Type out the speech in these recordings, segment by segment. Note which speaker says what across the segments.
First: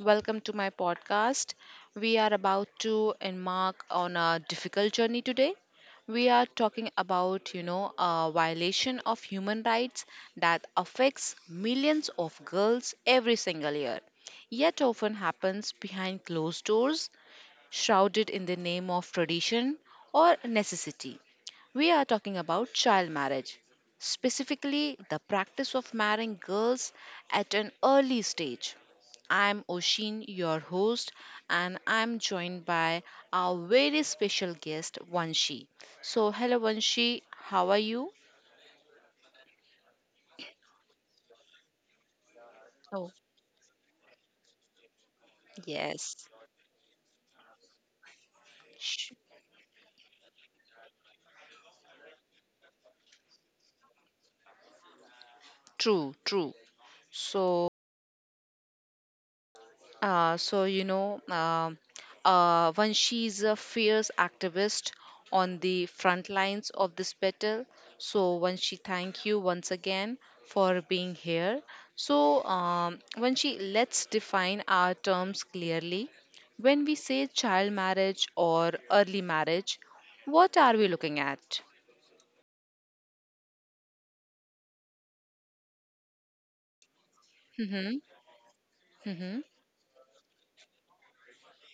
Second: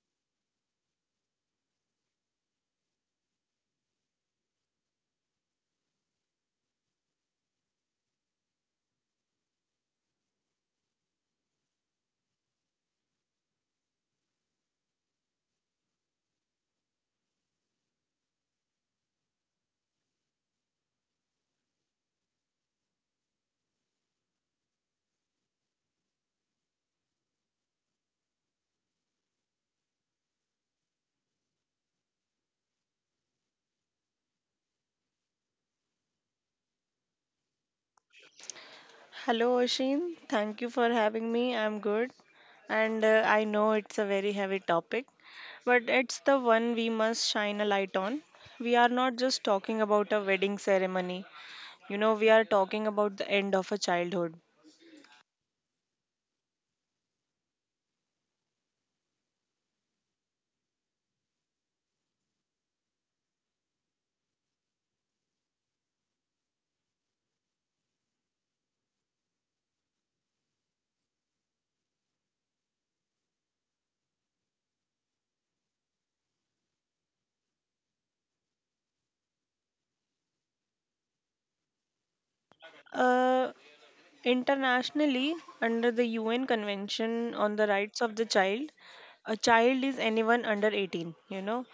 Speaker 1: welcome to my podcast. We are about to embark on a difficult journey today. We are talking about, you know, a violation of human rights that affects millions of girls every single year, yet often happens behind closed doors, shrouded in the name of tradition or necessity. We are talking about child marriage, specifically the practice of marrying girls at an early stage. I'm Oshin, your host, and I'm joined by our very special guest, Vanshi. So, hello, Vanshi, how are you?
Speaker 2: Hello, Ashin. Thank you for having me. I'm good. And
Speaker 1: Oh,
Speaker 2: uh, I know it's a very heavy topic, but
Speaker 1: yes.
Speaker 2: it's the one we must shine a light on. We are
Speaker 1: Sh-
Speaker 2: not just talking about a wedding ceremony, you know, we are talking about the end of a childhood.
Speaker 1: True, true. So, so you know, when she's a fierce activist on the front lines of this battle. So when she Thank you once again for being here. So when she Let's define our terms clearly. When we say child marriage or early marriage, what are we looking at?
Speaker 2: Uh, Internationally, under the UN Convention on the
Speaker 1: Mm-hmm.
Speaker 2: Rights of the Child, a
Speaker 1: Mm-hmm.
Speaker 2: child is anyone under 18, you know.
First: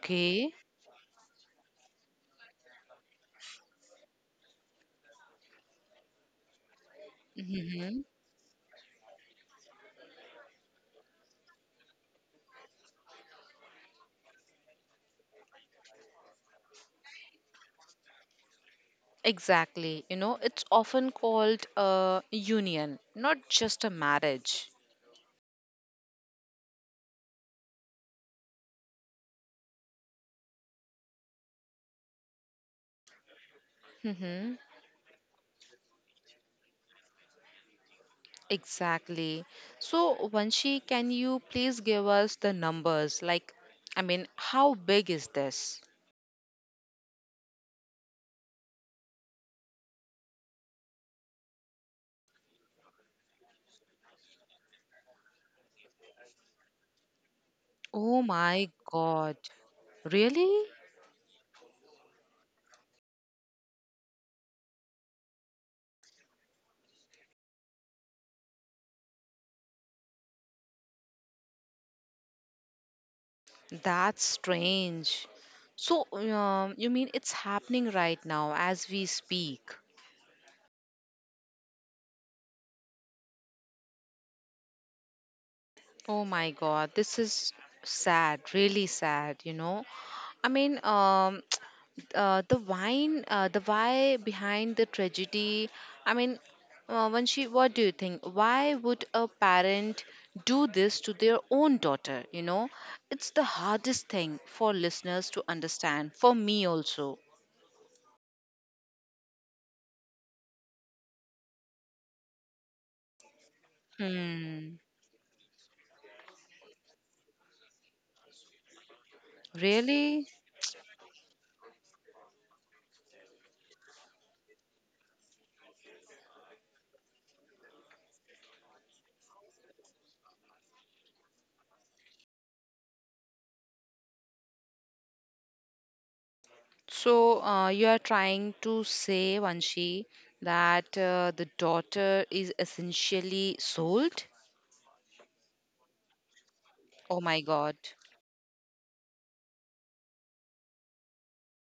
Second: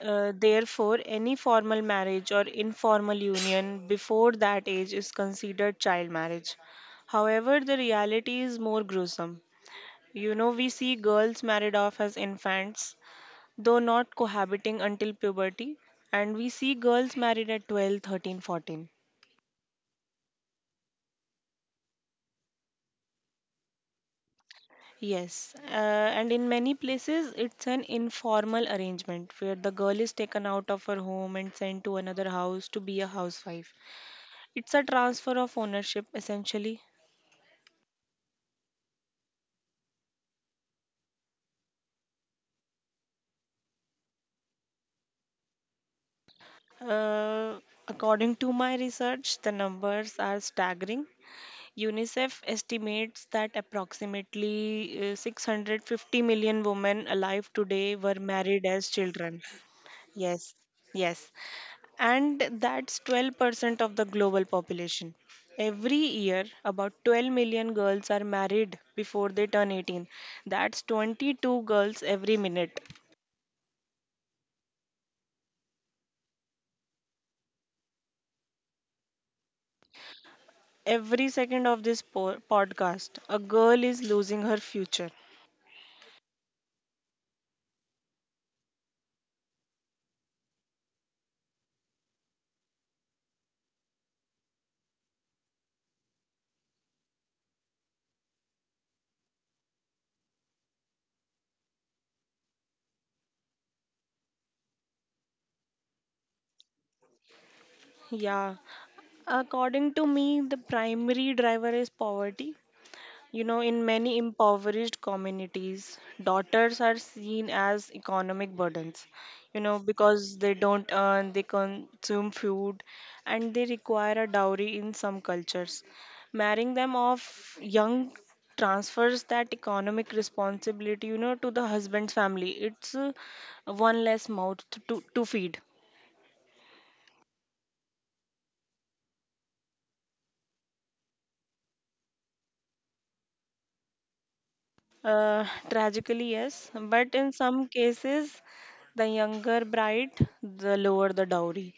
Speaker 2: Therefore, any formal marriage or informal union before that age is considered child marriage. However, the
Speaker 1: Mm-hmm.
Speaker 2: reality is more gruesome. You know, we see girls married off as infants, though not cohabiting until puberty, and we see girls married at 12, 13, 14.
Speaker 1: Exactly. You know, it's often called a union, not just a marriage.
Speaker 2: Yes, and in many places it's an informal arrangement where the girl is taken out of her home and sent to another house to be a housewife.
Speaker 1: Mm-hmm.
Speaker 2: It's a transfer of ownership essentially.
Speaker 1: Exactly. So, Vanshi, can you please give us the numbers? How big is this?
Speaker 2: Uh, According to my research, the numbers are staggering. UNICEF estimates that approximately 650 million women alive today were
Speaker 1: Oh
Speaker 2: married
Speaker 1: my
Speaker 2: as
Speaker 1: God.
Speaker 2: children. Yes,
Speaker 1: Really?
Speaker 2: yes. And that's 12% of the global population. Every year, about 12 million girls are married before they turn 18. That's 22 girls every minute.
Speaker 1: That's strange. You mean it's happening right now as we speak?
Speaker 2: Every second of this podcast, a girl is losing her future.
Speaker 1: Oh my God, this is sad, really sad, you know? I mean, um, the why behind the tragedy. I mean, Vanshi, what do you think? Why would a parent do this to their own daughter? You know, it's the hardest thing for listeners to understand, for me also.
Speaker 2: Yeah. According to me, the primary driver is poverty. You know, in many
Speaker 1: Hmm.
Speaker 2: impoverished communities, daughters are seen as economic burdens, you know,
Speaker 1: Really?
Speaker 2: because they don't earn, they consume food, and they require a dowry in some cultures. Marrying them off young transfers that economic responsibility, you know, to the husband's family. It's one less mouth to feed.
Speaker 1: So, you are trying to say, Vanshi, that the daughter is essentially sold?
Speaker 2: Tragically, yes, but
Speaker 1: Oh
Speaker 2: in
Speaker 1: my
Speaker 2: some
Speaker 1: God.
Speaker 2: cases, the younger bride, the lower the dowry.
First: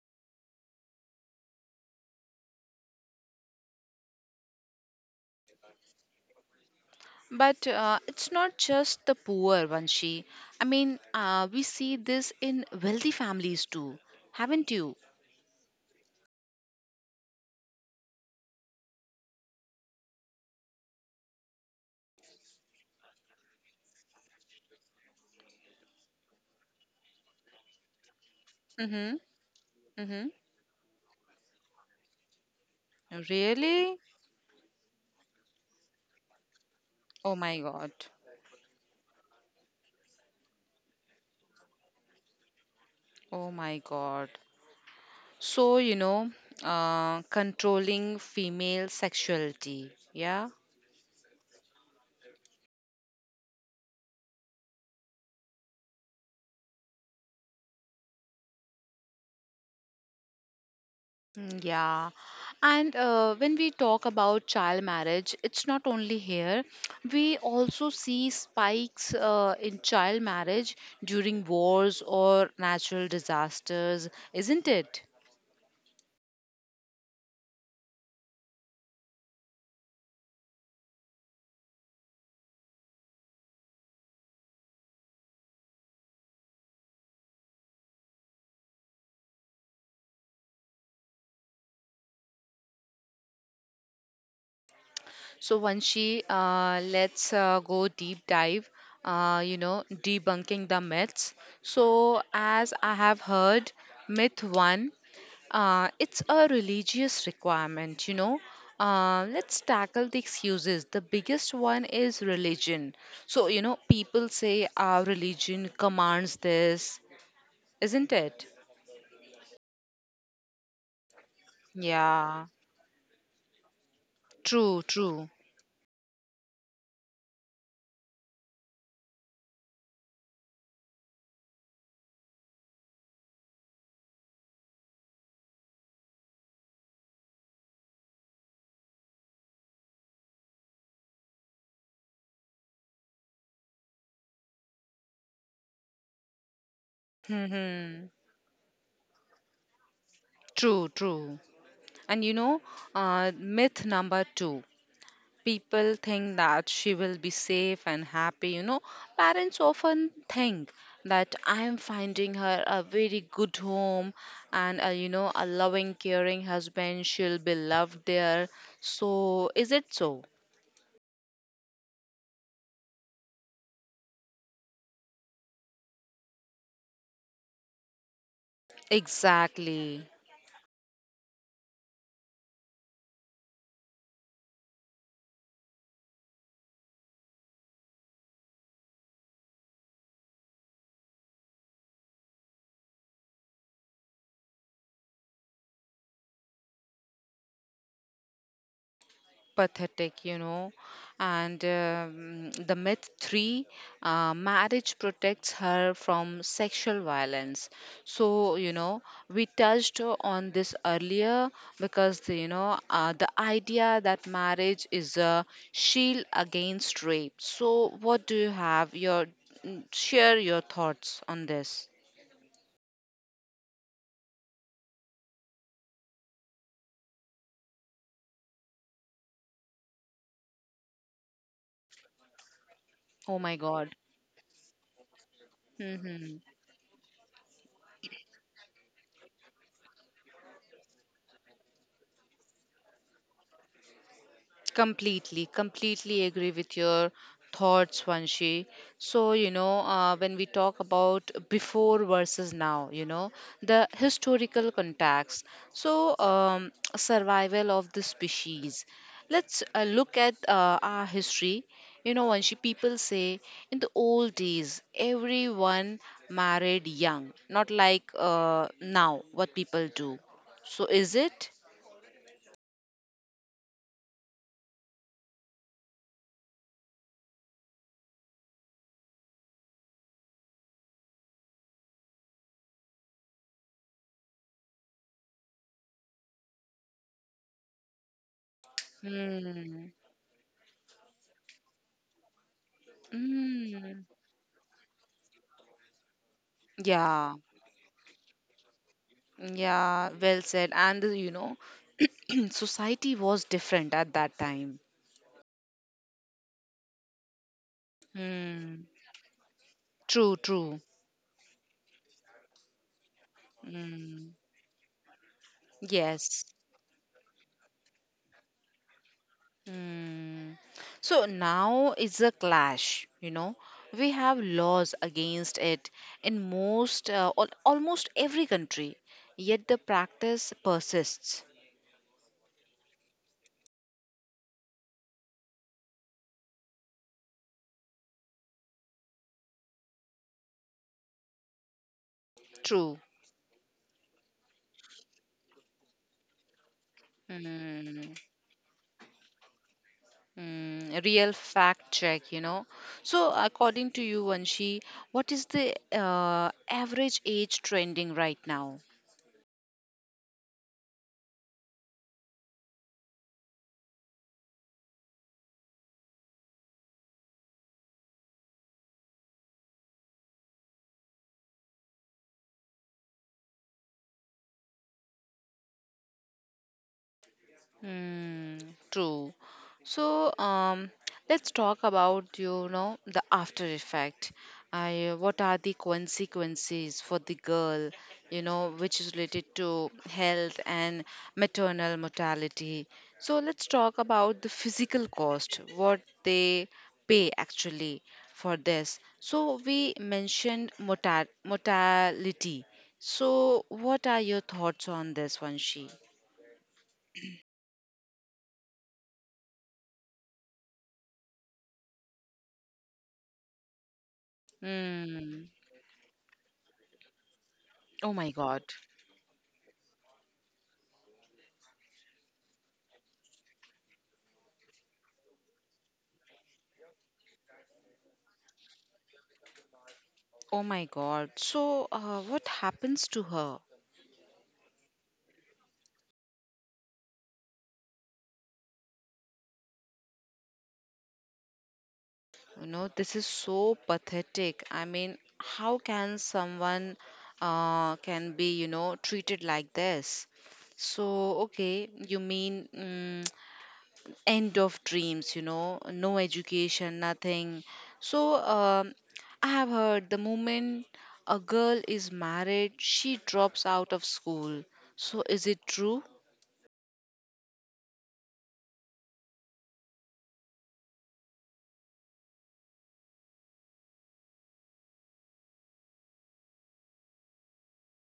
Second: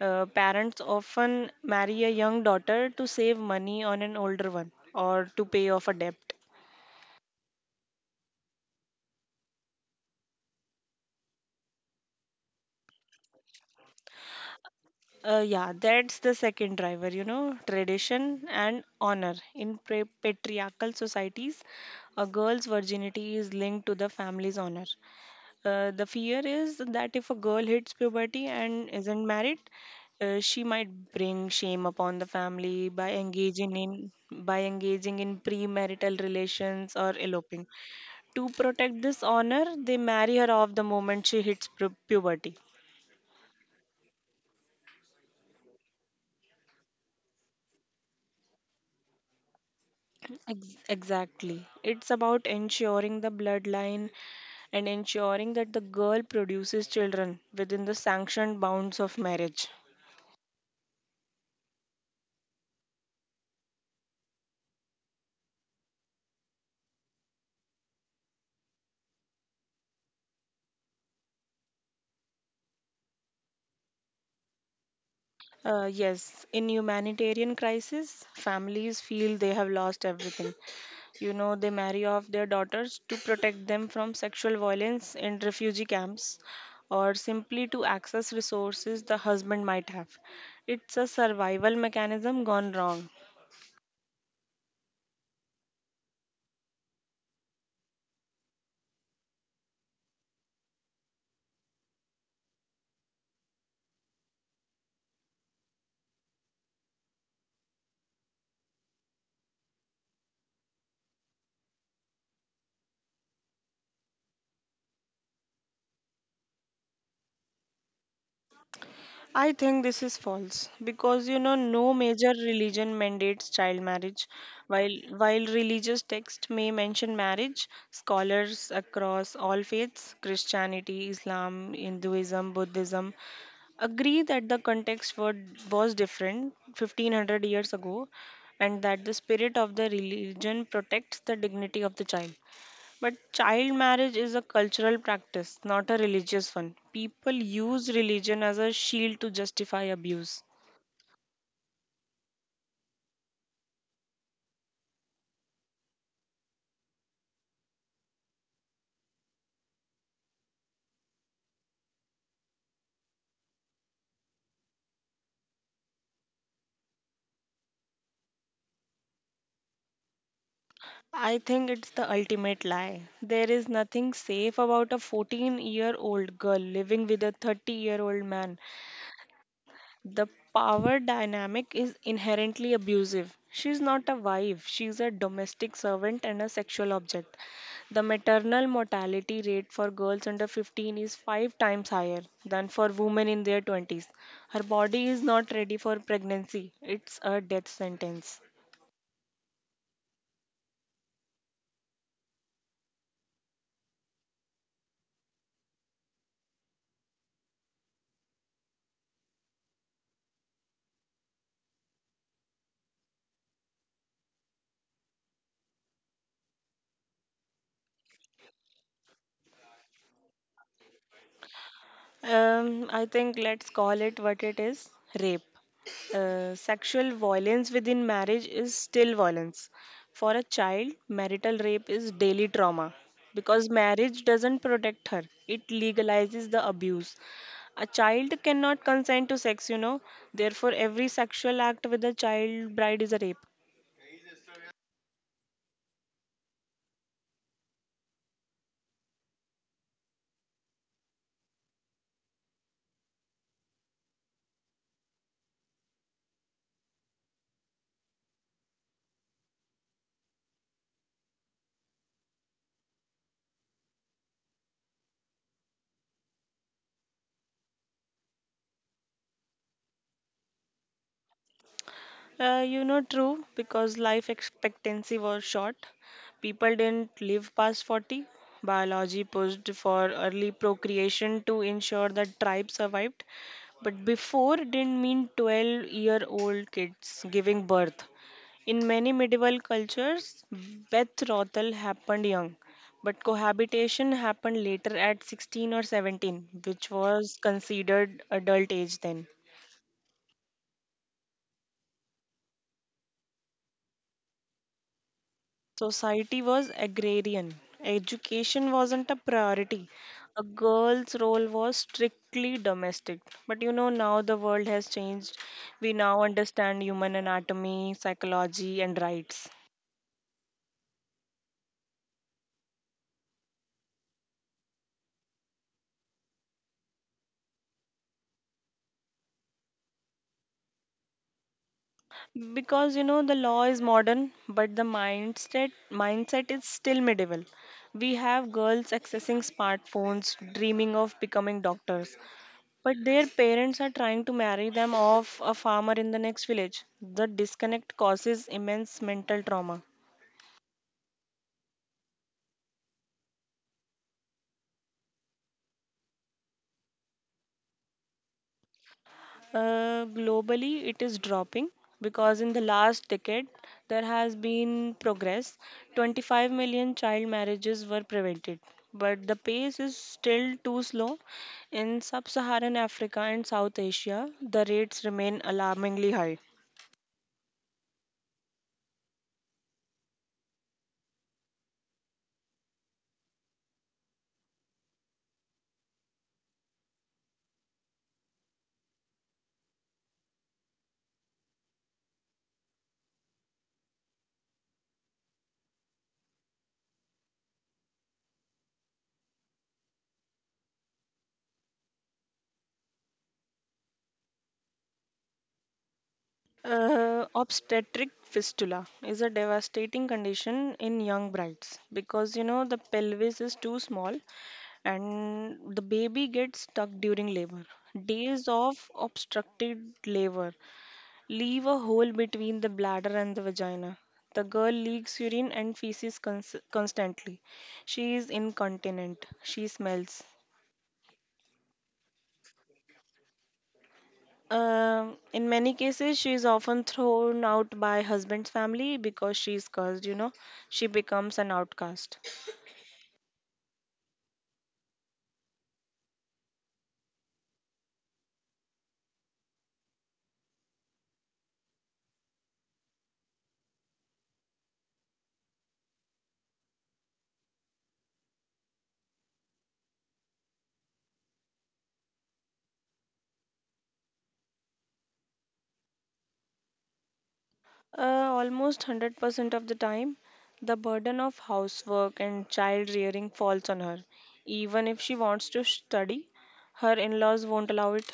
Speaker 2: Parents often marry a young daughter to save money on an older one or to pay off a debt.
Speaker 1: But it's not just the poor, Vanshi. We see this in wealthy families too, haven't you?
Speaker 2: Yeah, that's the second driver, you know, tradition and honor. In patriarchal societies, a girl's virginity is linked to the family's honor. The fear is that if a girl hits puberty and
Speaker 1: Mm-hmm.
Speaker 2: isn't married,
Speaker 1: Mm-hmm.
Speaker 2: she might bring shame upon the family
Speaker 1: Really?
Speaker 2: by engaging in premarital relations or
Speaker 1: Oh my
Speaker 2: eloping.
Speaker 1: God.
Speaker 2: To protect this honor, they marry her off the moment she hits puberty.
Speaker 1: Oh my God. So, you know, controlling female sexuality, yeah?
Speaker 2: Exactly. It's about ensuring the bloodline and ensuring that the girl produces children within the sanctioned bounds of marriage.
Speaker 1: Mm, yeah, and when we talk about child marriage, it's not only here. We also see spikes in child marriage during wars or natural disasters, isn't it?
Speaker 2: Yes, in humanitarian crisis, families feel they have lost everything. You know, they marry off their daughters to protect them from sexual violence in refugee camps or simply to access resources the husband might have. It's a survival mechanism gone wrong.
Speaker 1: So Vanshi, let's go deep dive, you know, debunking the myths. So as I have heard, myth one, it's a religious requirement, you know. Let's tackle the excuses. The biggest one is religion. So, you know, people say our religion commands this, isn't it?
Speaker 2: I think this is false because you know no major
Speaker 1: Yeah,
Speaker 2: religion mandates child marriage.
Speaker 1: true,
Speaker 2: While
Speaker 1: true.
Speaker 2: while religious texts may mention marriage, scholars across all faiths, Christianity, Islam, Hinduism, Buddhism, agree that was different 1500 years ago and that the spirit of the religion protects the dignity of the child. But child marriage is a cultural practice, not a religious one. People use
Speaker 1: Hmm.
Speaker 2: religion as a shield to justify abuse.
Speaker 1: True, true. And you know, myth number two, people think that she will be safe and happy. You know, parents often think that I am finding her a very good home and, a, you know, a loving, caring husband. She'll be loved there. So, is it so?
Speaker 2: I think it's the ultimate lie. There is nothing safe about a 14-year-old girl living with a 30-year-old man.
Speaker 1: Exactly.
Speaker 2: The power dynamic is inherently abusive. She's not a wife, she's a domestic servant and a sexual object. The maternal mortality rate for girls under 15 is five times higher than for women in their 20s. Her body is not ready for pregnancy, it's a death sentence.
Speaker 1: Pathetic, you know. And the myth three, marriage protects her from sexual violence. So, you know, we touched on this earlier because, you know, the idea that marriage is a shield against rape. So, what do you have? Share your thoughts on this.
Speaker 2: I think let's call it what it is, rape. Sexual violence within marriage is still violence. For a child, marital rape is daily trauma
Speaker 1: Oh my
Speaker 2: because
Speaker 1: God.
Speaker 2: marriage doesn't protect her, it
Speaker 1: Hmm.
Speaker 2: legalizes the abuse. A child cannot consent to sex, you know, therefore, every sexual act with a child bride is a rape.
Speaker 1: Completely, completely agree with your thoughts, Vanshi. So, you know, when we talk about before versus now, you know, the historical context. Survival of the species. Let's look at our history. You know, Vanshi, people say in the old days, everyone married young, not like now what people do. So, is it?
Speaker 2: You know, true, because life expectancy was short. People didn't live past 40. Biology pushed for early procreation to ensure that tribes survived. But before didn't mean 12-year-old kids giving birth. In many medieval
Speaker 1: Hmm.
Speaker 2: cultures, betrothal happened young, but
Speaker 1: Hmm.
Speaker 2: cohabitation happened later at 16 or 17, which
Speaker 1: Yeah,
Speaker 2: was considered adult age then.
Speaker 1: yeah, well said. And you know, society was different at that time.
Speaker 2: Society was agrarian. Education
Speaker 1: Mm,
Speaker 2: wasn't a priority.
Speaker 1: true,
Speaker 2: A
Speaker 1: true.
Speaker 2: girl's role was strictly domestic. But you know, now
Speaker 1: Mm,
Speaker 2: the world has changed. We now
Speaker 1: yes.
Speaker 2: understand human anatomy, psychology, and rights.
Speaker 1: Mm. So now it's a clash, you know. We have laws against it in most, al almost every country, yet the practice persists.
Speaker 2: Because you know, the law is modern, but the mindset is still medieval. We have girls accessing smartphones, dreaming of becoming doctors, but
Speaker 1: True.
Speaker 2: their parents are trying to marry them off a farmer in the next village. The disconnect
Speaker 1: Hmm.
Speaker 2: causes immense mental trauma.
Speaker 1: Mm, real fact check, you know. So, according to you, Vanshi, what is the average age trending right now?
Speaker 2: Globally, it is dropping because in the last decade there has been progress. 25 million child marriages were prevented, but the pace is still too slow. In sub Saharan Africa and South Asia, the rates remain alarmingly high.
Speaker 1: Hmm. True. So, let's talk about, you know, the after effect. I What are the consequences for the girl? You know, which is related to health and maternal mortality. So let's talk about the physical cost. What they pay actually for this. So we mentioned mortal mortality. So what are your thoughts on this, Vanshi?
Speaker 2: Obstetric fistula is a devastating condition in young brides because you know the pelvis is too small
Speaker 1: Hmm.
Speaker 2: and the baby gets stuck during labor.
Speaker 1: Oh my
Speaker 2: Days
Speaker 1: god.
Speaker 2: of obstructed labor leave a hole between the bladder and the vagina. The girl leaks urine and feces constantly. She is incontinent. She smells.
Speaker 1: Oh my god. So, what happens to her?
Speaker 2: In many cases, she is often thrown out by husband's family because she is cursed, you know. She becomes an outcast.
Speaker 1: You know, this is so pathetic. I mean, how can someone can be, you know, treated like this? So, okay, you mean mm, end of dreams, you know, no education, nothing. So, um, I have heard the moment a girl is married, she drops out of school. So, is it true?
Speaker 2: Uh, almost 100% of the time, the burden of housework and child rearing falls on her. Even if she wants to study, her in laws won't allow it.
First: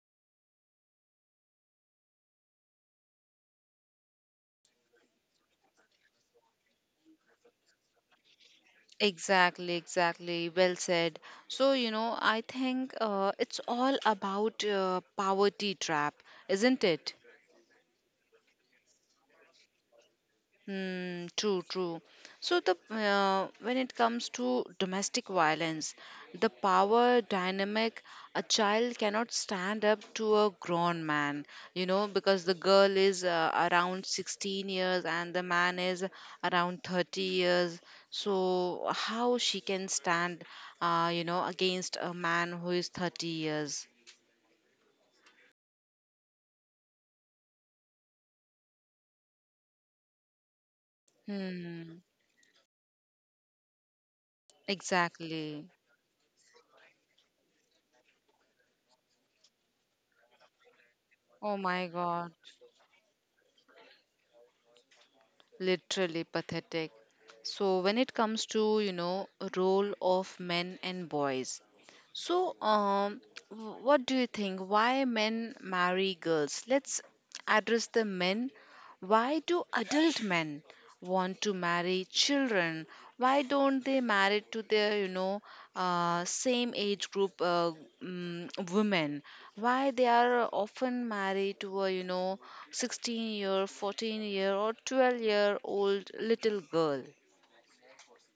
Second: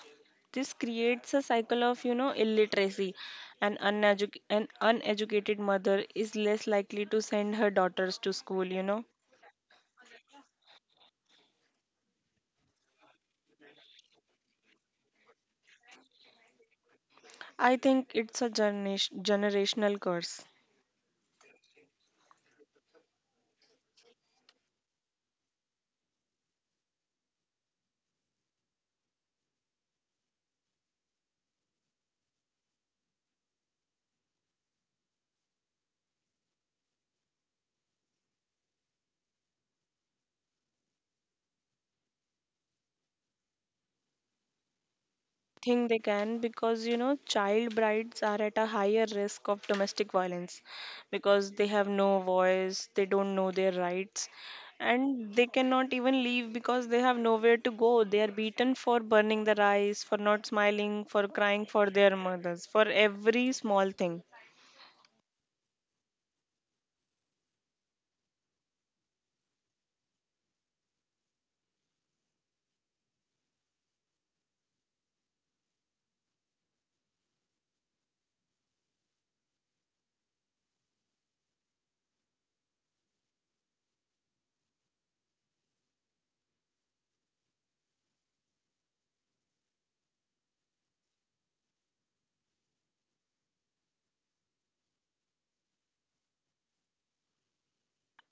Speaker 2: This creates a cycle of, you know, illiteracy. An uneducated mother is less likely to send her daughters to school, you know.
Speaker 1: Exactly, exactly. Well said. So, you know, I think it's all about poverty trap, isn't it?
Speaker 2: I think it's a generational curse.
Speaker 1: Hmm, true, true. So the when it comes to domestic violence, the power dynamic, a child cannot stand up to a grown man, you know, because the girl is around 16 years and the man is around 30 years. So how she can stand, you know, against a man who is 30 years?
Speaker 2: Think they can because you know child brides are at a higher risk of domestic violence because they have
Speaker 1: Hmm,
Speaker 2: no voice, they don't know their rights, and they
Speaker 1: exactly.
Speaker 2: cannot even leave because they have nowhere to go. They are beaten for burning the rice, for not smiling, for
Speaker 1: Oh
Speaker 2: crying
Speaker 1: my
Speaker 2: for their
Speaker 1: God.
Speaker 2: mothers, for every small thing.
Speaker 1: Literally pathetic. So when it comes to, you know, role of men and boys, so what do you think? Why men marry girls? Let's address the men. Why do adult men want to marry children? Why don't they marry to their, you know, same age group women? Why they are often married to a, you know, 16 year, 14 year, or 12-year-old little girl.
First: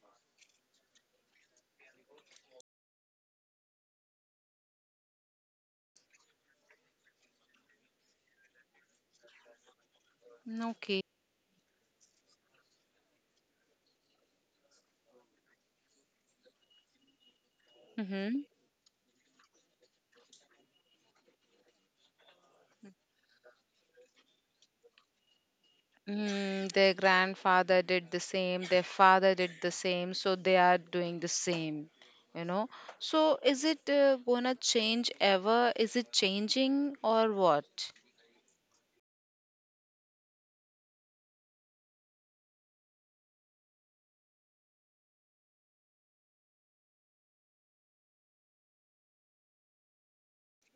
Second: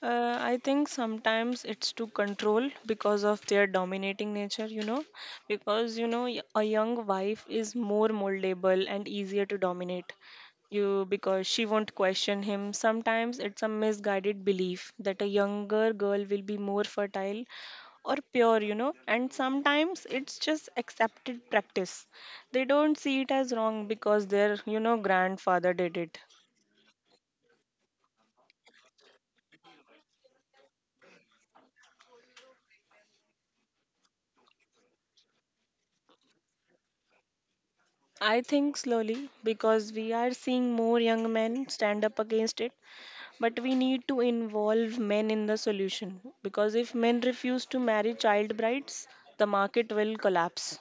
Speaker 2: I think sometimes it's to control because of their dominating nature, you know, because you know a young wife is more moldable and easier to dominate
Speaker 1: Okay.
Speaker 2: you because she won't question him. Sometimes it's a misguided belief that a younger girl will be more fertile or
Speaker 1: Mm-hmm.
Speaker 2: pure, you know, and sometimes it's just accepted practice. They don't see it as wrong because their, you know, grandfather did it.
Speaker 1: Mm, their grandfather did the same, their father did the same, so they are doing the same, you know. So is it gonna change ever? Is it changing or what?
Speaker 2: I think slowly because we are seeing more young men stand up against it, but we need to involve men in the solution because if men refuse to marry child brides, the market will collapse.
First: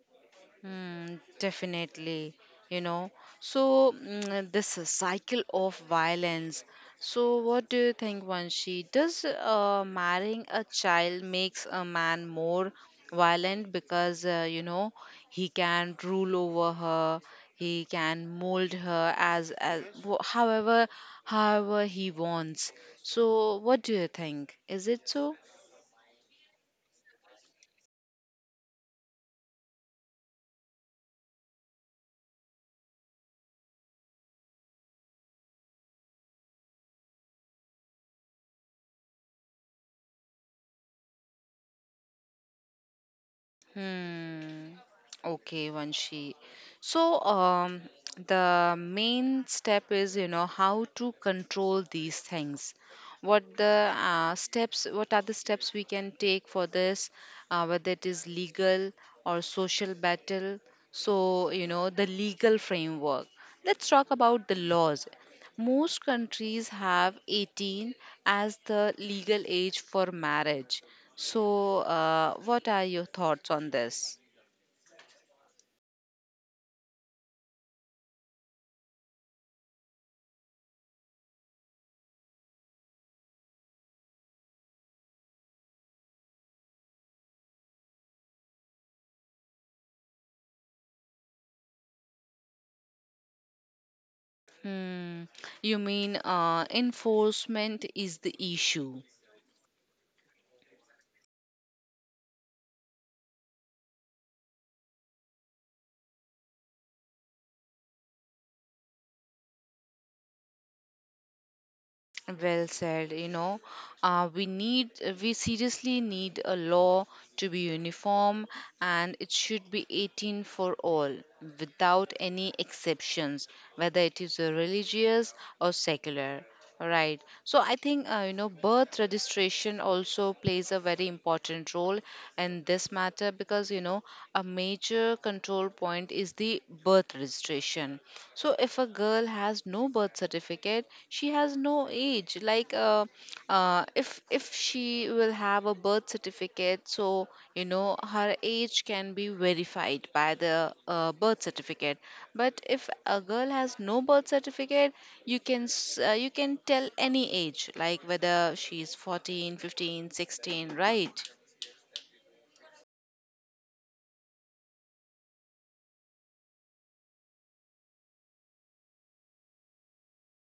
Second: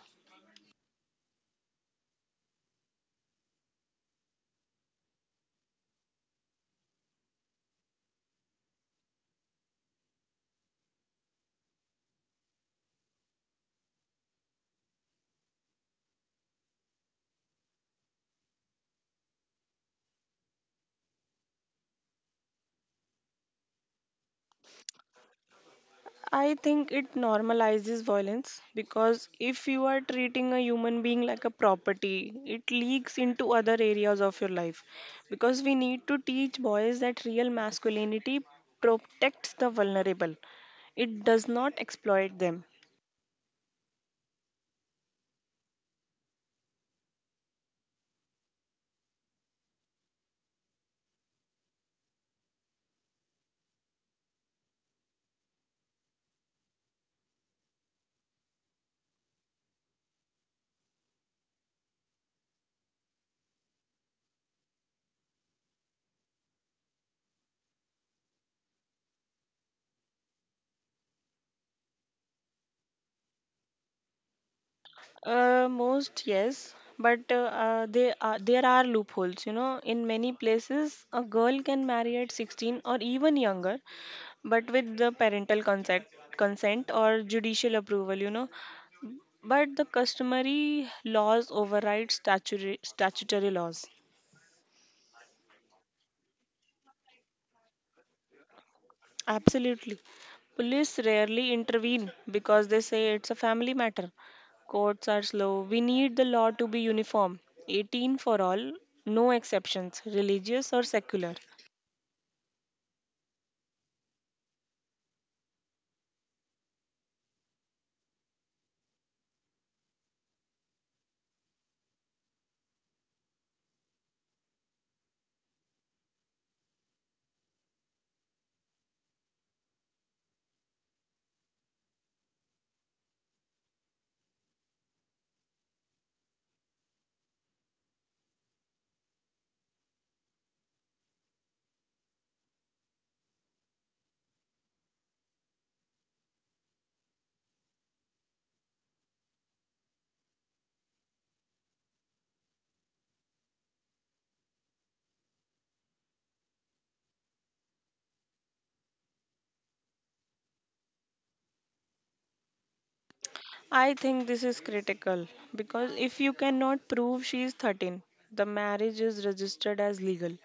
Speaker 1: Mm, definitely, you know. So mm, this cycle of violence. So what do you think, Vanshi? Does marrying a child makes a man more violent because you know he can rule over her, he can mold her as however he wants. So what do you think? Is it so?
Speaker 2: I think it normalizes violence because if you are treating a human being like a property, it leaks into other areas of your life. Because we need to teach boys that real masculinity protects the vulnerable, it does not exploit them.
Speaker 1: Hmm. Okay, Vanshi. So, the main step is, you know, how to control these things. What are the steps we can take for this? Whether it is legal or social battle. So, you know, the legal framework. Let's talk about the laws. Most countries have 18 as the legal age for marriage. So, what are your thoughts on this?
Speaker 2: Most yes, but there are loopholes. You know, in many places, a girl can marry at 16 or even younger, but with the parental consent or judicial approval. You know, but the customary laws override statutory laws.
Speaker 1: Hmm, you mean enforcement is the issue?
Speaker 2: Absolutely. Police rarely intervene because they say it's a family matter. Courts are slow. We need the law to be uniform, 18 for all, no exceptions, religious or secular.
Speaker 1: Well said, you know, uh, we need, we seriously need a law to be uniform and it should be 18 for all without any exceptions, whether it is a religious or secular. Right. So I think, you know, birth registration also plays a very important role in this matter because, you know, a major control point is the birth registration. So if a girl has no birth certificate she has no age, like if she will have a birth certificate, so you know her age can be verified by the birth certificate. But if a girl has no birth certificate you can you can tell any age, like whether she is 14, 15, 16, right?
Speaker 2: I think this is critical because if you cannot prove she is 13, the marriage is registered as legal.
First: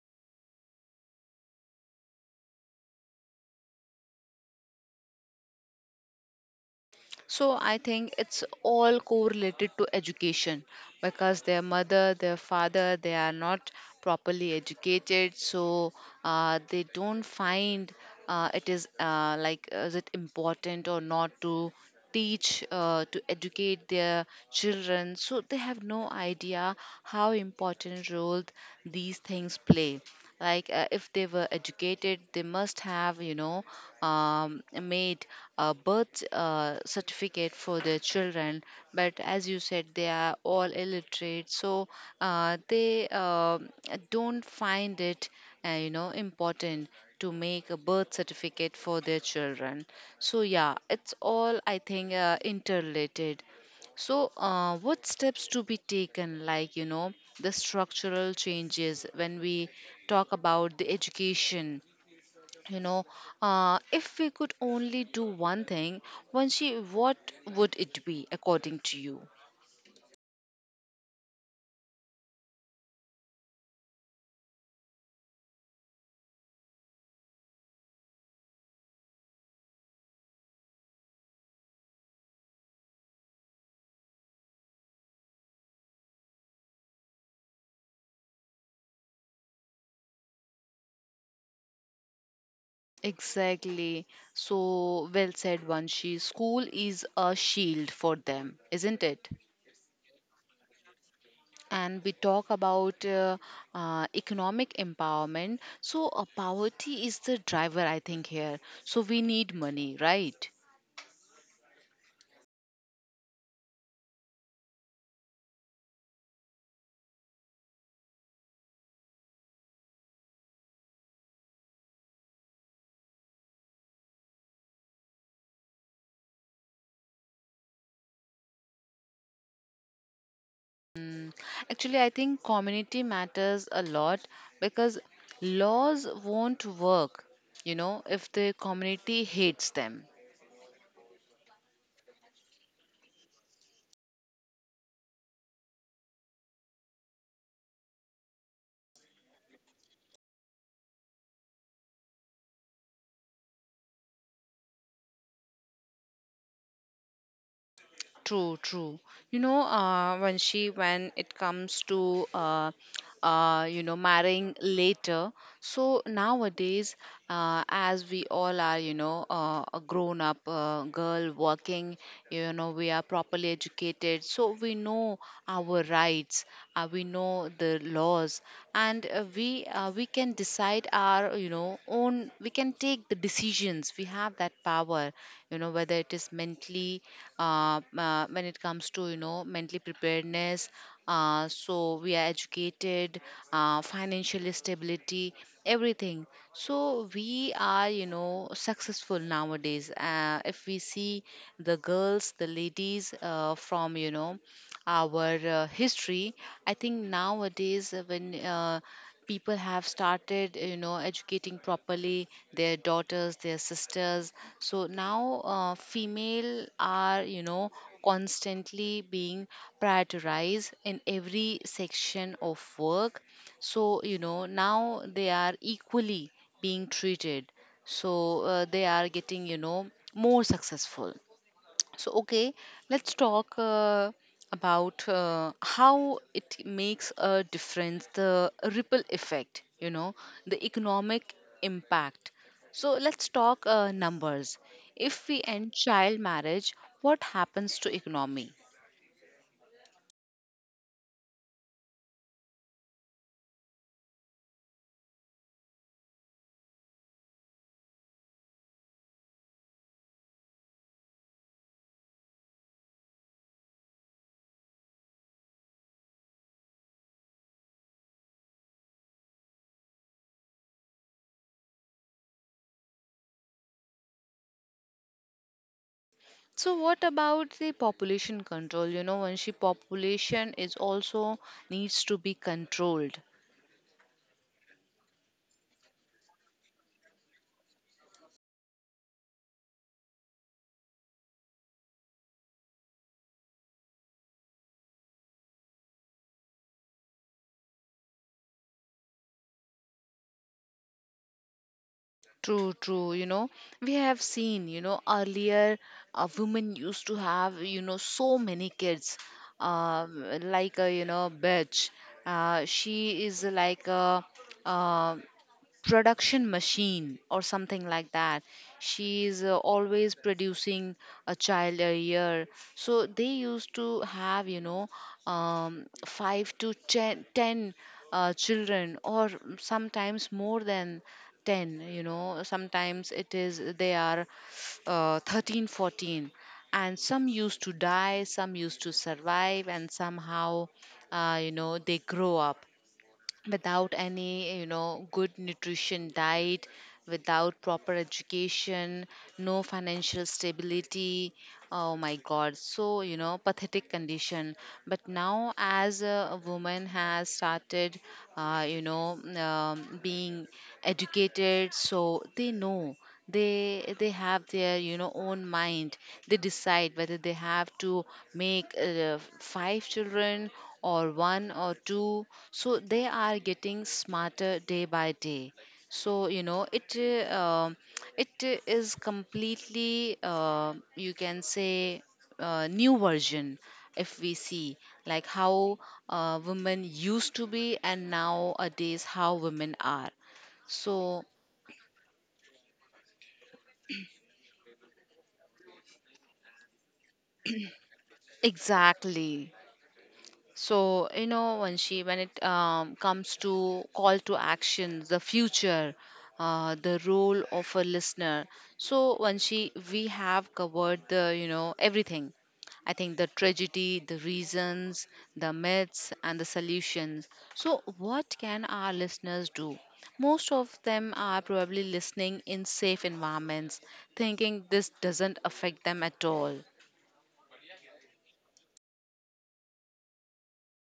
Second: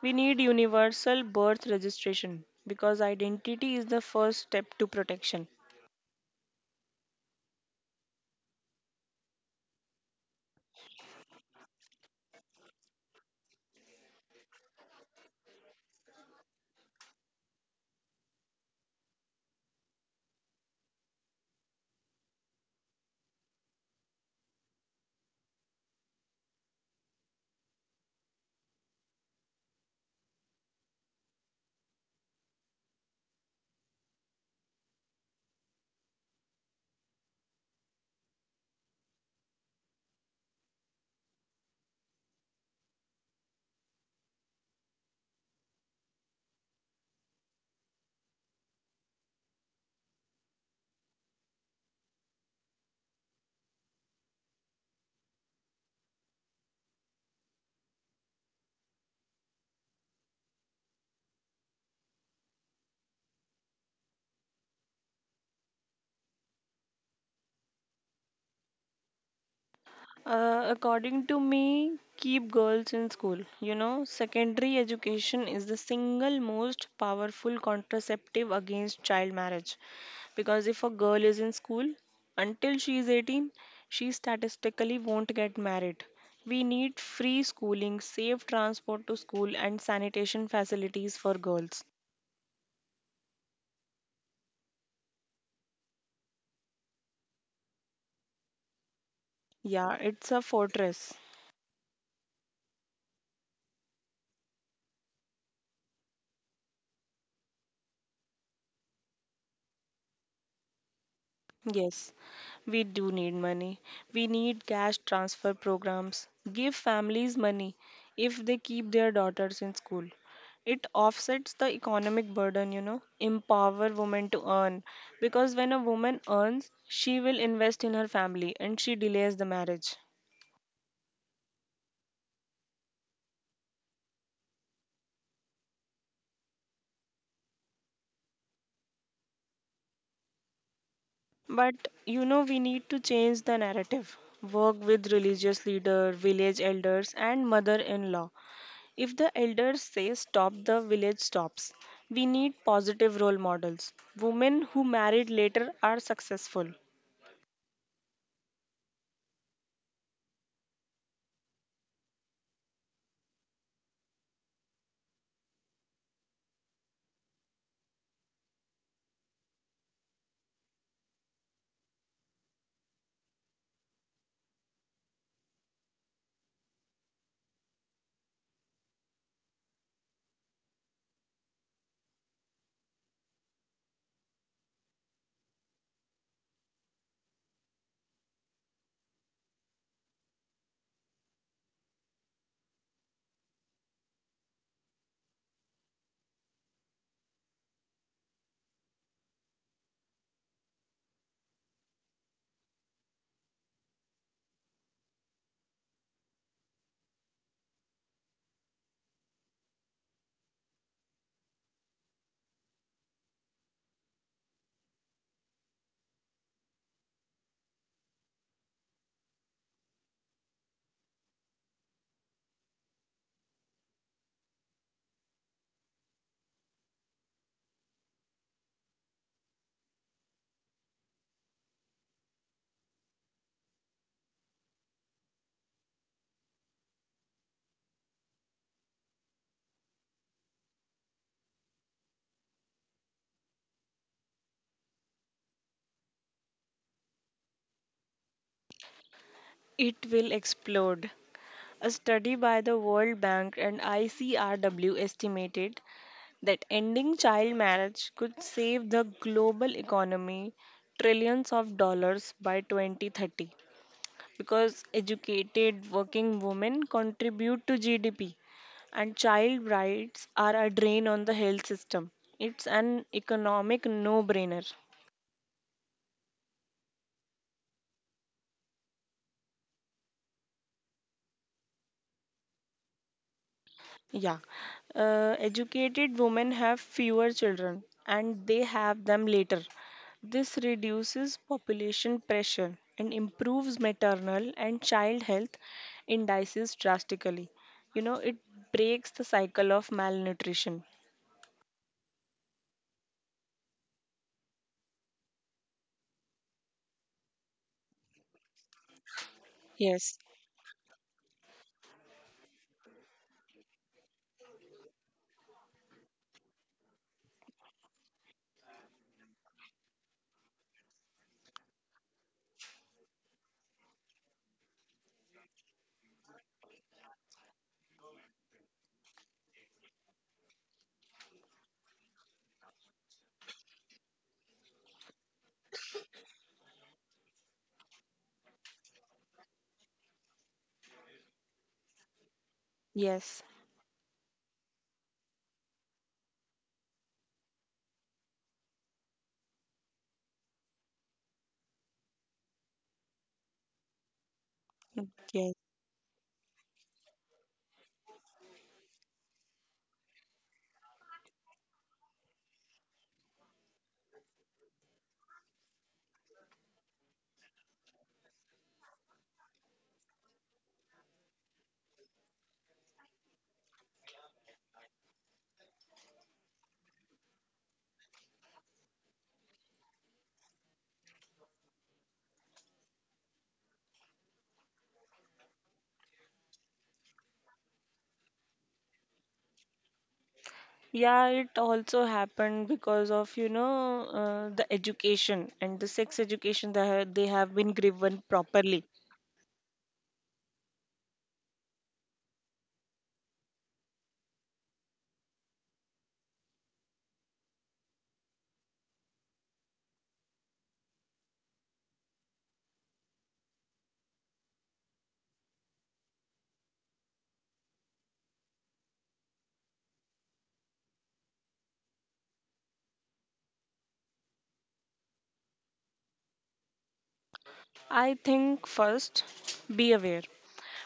Speaker 2: We need universal birth registration because identity is the first step to protection.
Speaker 1: So I think it's all correlated to education because their mother, their father, they are not properly educated, so they don't find it is like is it important or not to teach to educate their children, so they have no idea how important role these things play, like if they were educated they must have, you know, made a birth certificate for their children, but as you said they are all illiterate, so they don't find it, you know, important to make a birth certificate for their children. So yeah, it's all, I think interrelated. So, what steps to be taken, like, you know, the structural changes when we talk about the education? You know, if we could only do one thing, Vanshi, what would it be according to you?
Speaker 2: According to me, keep girls in school. You know, secondary education is the single most powerful contraceptive against child marriage. Because if a girl is in school until she is 18, she statistically won't get married. We need free schooling, safe transport to school, and sanitation facilities for girls.
Speaker 1: Exactly. So well said, Vanshi. School is a shield for them, isn't it?
Speaker 2: Yeah, it's a fortress.
Speaker 1: And we talk about economic empowerment. So, poverty is the driver, I think, here. So, we need money, right?
Speaker 2: Yes, we do need money. We need cash transfer programs. Give families money if they keep their daughters in school. It offsets the economic burden, you know. Empower women to earn. Because when a woman earns, she will invest in her family and she delays the marriage.
Speaker 1: Actually, I think community matters a lot because laws won't work, you know, if the community hates them.
Speaker 2: But you know, we need to change the narrative. Work with religious leader, village elders, and mother in law. If the elders say stop, the village stops. We need positive role models. Women who married later are successful.
Speaker 1: True, true. You know, Vanshi, when it comes to you know marrying later, so nowadays, as we all are, you know, a grown-up girl working, you know, we are properly educated, so we know our rights, we know the laws, and we we can decide our, you know, own. We can take the decisions. We have that power, you know, whether it is mentally when it comes to mentally preparedness. So we are educated, financial stability, everything. So we are successful nowadays, if we see the girls, the ladies, from our history. I think nowadays, when people have started educating properly their daughters, their sisters. So now female are constantly being prioritized in every section of work. So now they are equally being treated. So they are getting more successful. So, okay, let's talk about how it makes a difference, the ripple effect, the economic impact. So, let's talk numbers. If we end child marriage, what happens to economy?
Speaker 2: It will explode. A study by the World Bank and ICRW estimated that ending child marriage could save the global economy trillions of dollars by 2030, because educated working women contribute to GDP and child brides are a drain on the health system. It's an economic no brainer.
Speaker 1: So what about the population control? You know, Vanshi, population is also needs to be controlled.
Speaker 2: Yeah. Educated women have fewer children and they have them later. This reduces population pressure and improves maternal and child health indices drastically. You know, it breaks the cycle of malnutrition.
Speaker 1: True, true. You know, we have seen, you know, earlier, women used to have, you know, so many kids,
Speaker 2: Yes.
Speaker 1: like a, you know, bitch. She is like a, uh, production machine or something like that. She is always producing a child a year. So they used to have, 5 to 10, ten children, or sometimes more than 10. You know, sometimes it is they are 13, 14. And some used to die, some used to survive, and somehow, they grow up
Speaker 2: Yes.
Speaker 1: without any, good nutrition diet, without proper education, no financial stability. Oh my god, so pathetic condition. But
Speaker 2: Yes.
Speaker 1: now as a woman has started, being educated, so they know, they have their, own mind. They decide whether they have to make five children or one or two. So they are getting smarter day by day. So you know it uh, um, it is completely you can say new version if we see, like how women used to be and nowadays how women are. So
Speaker 2: Yeah, it also happened because of, you know, the education and the sex education that they have been given properly.
Speaker 1: exactly. So when it comes to call to action, the future, the role of a listener. So when she we have covered the you know everything. I think the tragedy, the reasons, the myths and the solutions. So what can our listeners do? Most of them are probably listening in safe environments, thinking this doesn't affect them at all.
Speaker 2: I think first, be aware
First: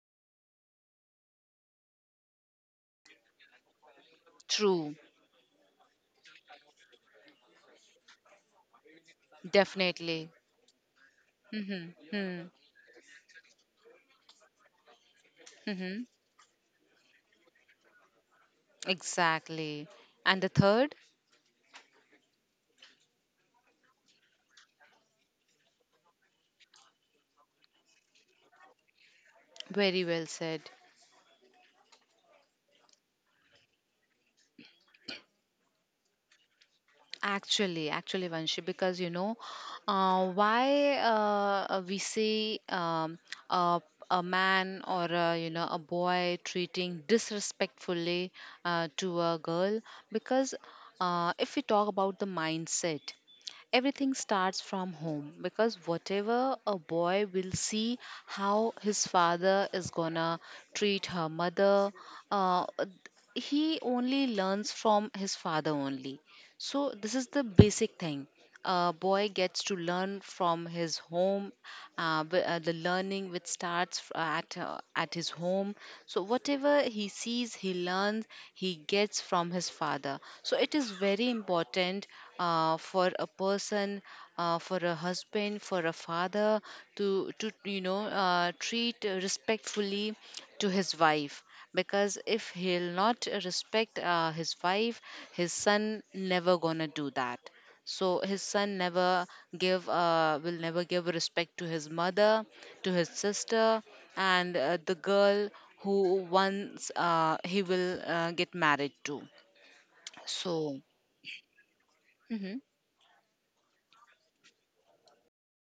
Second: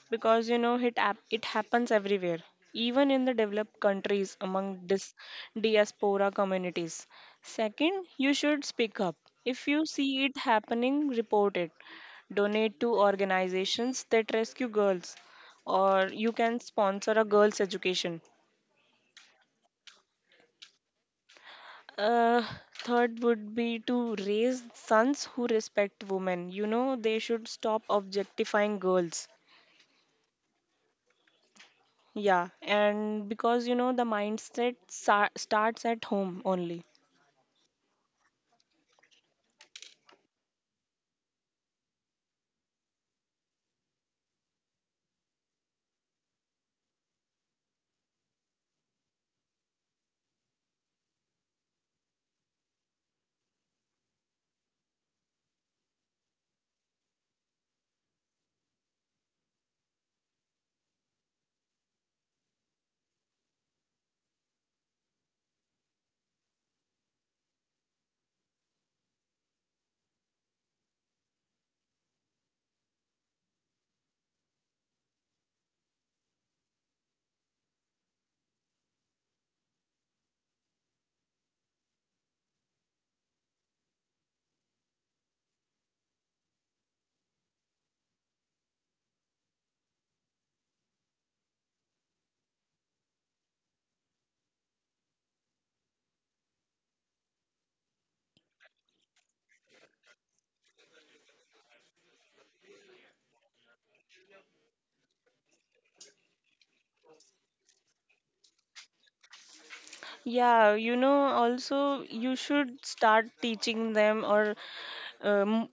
Speaker 2: because, you know, it, it happens everywhere, even in the developed countries among
Speaker 1: True.
Speaker 2: diaspora communities. Second, you should speak up. If you see
Speaker 1: Definitely.
Speaker 2: it happening, report it.
Speaker 1: Hmm, hmm.
Speaker 2: Donate to organizations that rescue girls,
Speaker 1: Mm-hmm.
Speaker 2: or you can sponsor a girls' education.
Speaker 1: Exactly. And the third,
Speaker 2: Uh, Third would be to raise sons who respect women. You know, they should stop objectifying girls.
Speaker 1: very well said.
Speaker 2: Yeah, and because you know the mindset starts at home only.
Speaker 1: Actually, actually, Vanshi, because you know, why we see a, a man or a, you know, a boy treating disrespectfully to a girl? Because, if we talk about the mindset, everything starts from home, because whatever a boy will see, how his father is gonna treat her mother, uh, he only learns from his father only. So, this is the basic thing. A boy gets to learn from his home. The learning which starts at his home. So whatever he sees, he learns. He gets from his father. So it is very important for a person, for a husband, for a father to treat respectfully to his wife. Because if he'll not respect his wife, his son never gonna do that. So his son never give will never give respect to his mother, to his sister, and the girl who once he will get married to.
Speaker 2: Yeah,
Speaker 1: So
Speaker 2: you know, also you
Speaker 1: mhm.
Speaker 2: should start teaching them or um,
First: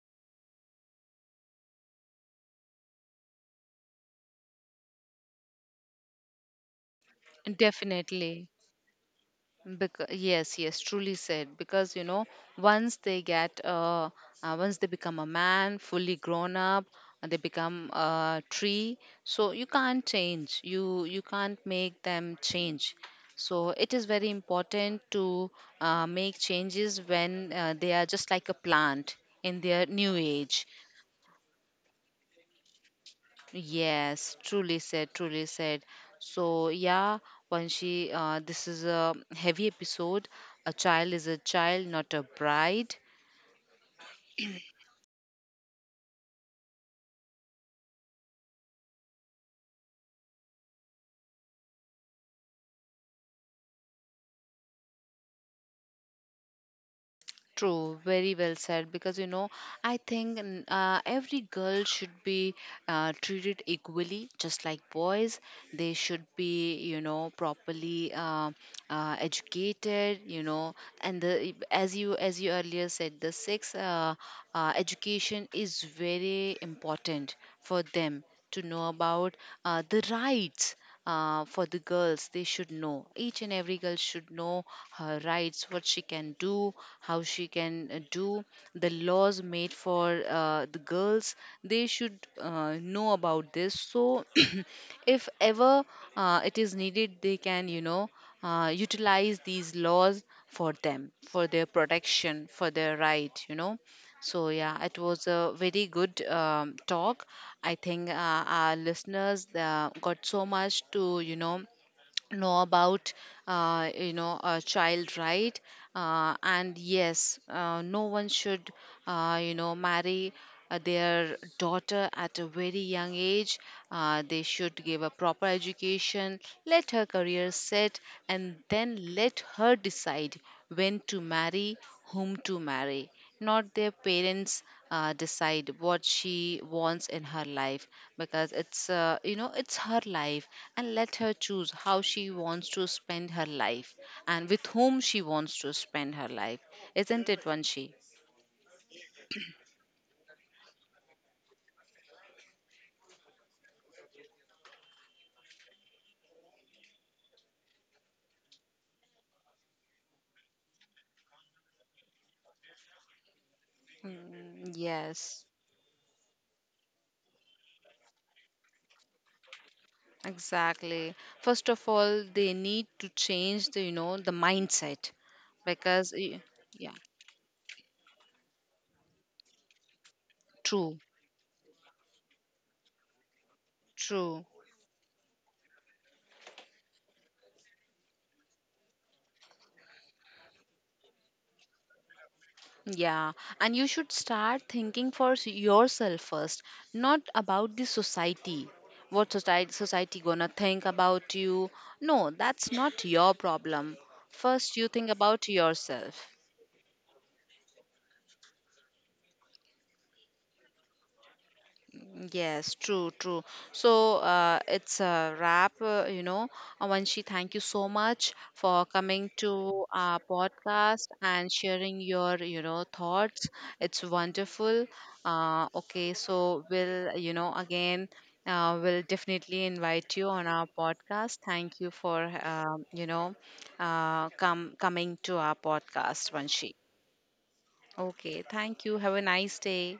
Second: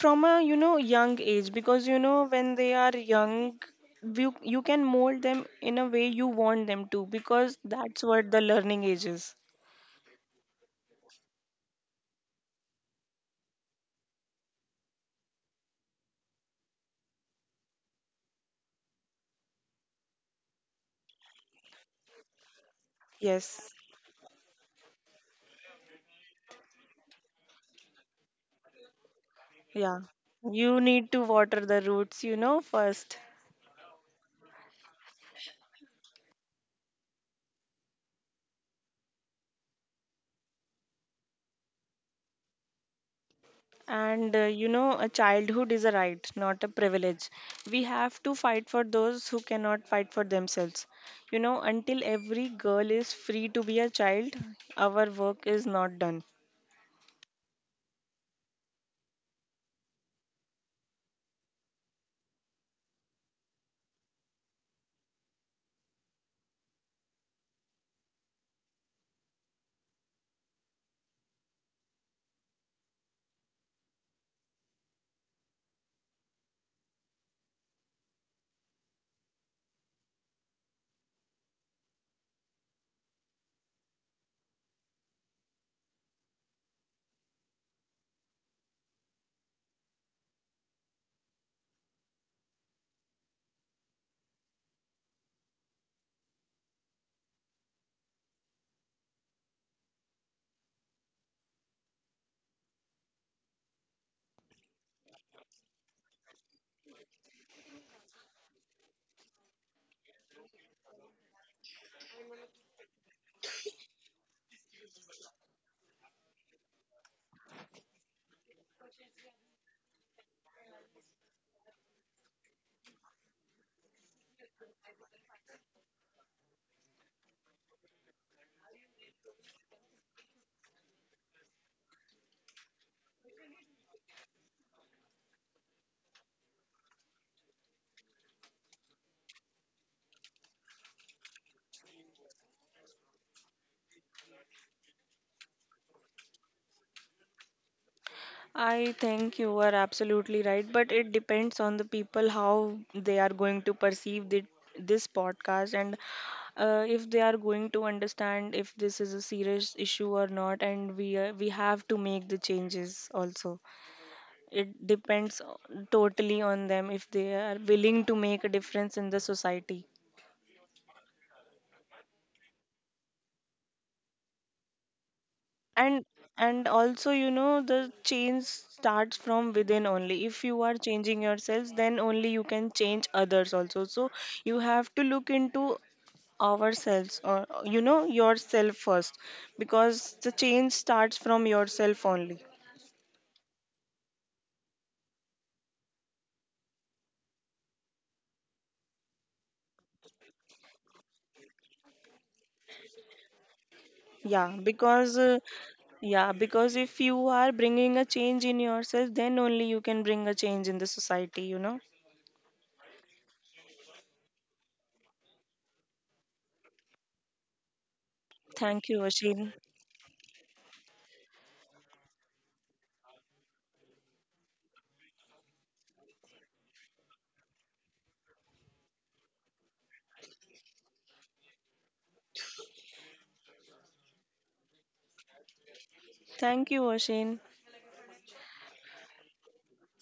Speaker 2: from a you know young age because you know when they are young, you can mold them in a way you want them to because that's what the
Speaker 1: Definitely.
Speaker 2: learning age is.
Speaker 1: Because, yes, yes, truly said. Because you know, once they get, once they become a man, fully grown up, and they become a tree. So you can't change. You can't make them change. So
Speaker 2: Yes.
Speaker 1: it is very important to make changes when they are just like a plant in their
Speaker 2: Yeah,
Speaker 1: new age.
Speaker 2: you need to water the roots, you know, first.
Speaker 1: Yes, truly said, truly said. So, yeah, Vanshi, this is a heavy episode. A child is a child, not a bride.
Speaker 2: And you know, a childhood is a right, not a privilege. We have to fight for those who cannot fight for themselves. You know, until every girl is free to be a child, our work is not done.
Speaker 1: True, very well said. Because you know, I think every girl should be treated equally, just like boys. They should be, you know, properly educated. You know, and the as you earlier said, the sex education is very important for them, to know about the rights. For the girls, they should know, each and every girl should know her rights, what she can do, how she can do, the laws made for the girls. They should know about this. So if ever it is needed, they can, you know, utilize these laws for them, for their protection, for their right, you know. So, yeah, it was a very good talk. I think our listeners got so much to, you know about, a child right. And yes, no one should, marry their daughter at a very young age. They should give a proper education, let her career set, and then let her decide when to marry, whom to marry, not their parents decide what she wants in her life. Because it's, it's her life, and let her choose how she wants to spend her life, and with whom she wants to spend her life. Isn't it, Vanshi?
Speaker 2: I think you are absolutely right, but it depends on the people how they are going to perceive this podcast and if they are going to understand if this is a serious issue or not. And we have to make the changes also.
Speaker 1: Mm,
Speaker 2: It depends
Speaker 1: yes.
Speaker 2: totally on them if they are willing to make a difference in the society.
Speaker 1: Exactly. First of all, they need to change the you know the mindset,
Speaker 2: and
Speaker 1: because
Speaker 2: and
Speaker 1: yeah,
Speaker 2: also you know the change starts from within only if you are
Speaker 1: true,
Speaker 2: changing yourselves then only you can change others also. So
Speaker 1: true.
Speaker 2: you have to look into ourselves or you know yourself first because the change starts from yourself only.
Speaker 1: Yeah, and you should start thinking for yourself first, not about the society. What society gonna think about you? No, that's not your problem.
Speaker 2: Yeah
Speaker 1: First you think
Speaker 2: because
Speaker 1: about yourself.
Speaker 2: yeah because if you are bringing a change in yourself then only you can bring a change in the society you know.
Speaker 1: Yes, true, true. So it's a wrap, Avanshi, thank you so much for
Speaker 2: Thank you,
Speaker 1: coming
Speaker 2: Ashin.
Speaker 1: to our podcast and sharing your, you know, thoughts. It's wonderful. Okay, so we'll, you know, again, we'll definitely invite you on our podcast. Thank you for, you know, come coming to our podcast, Vanshi.
Speaker 2: Thank you, Ashin.
Speaker 1: Okay, thank you. Have a nice day.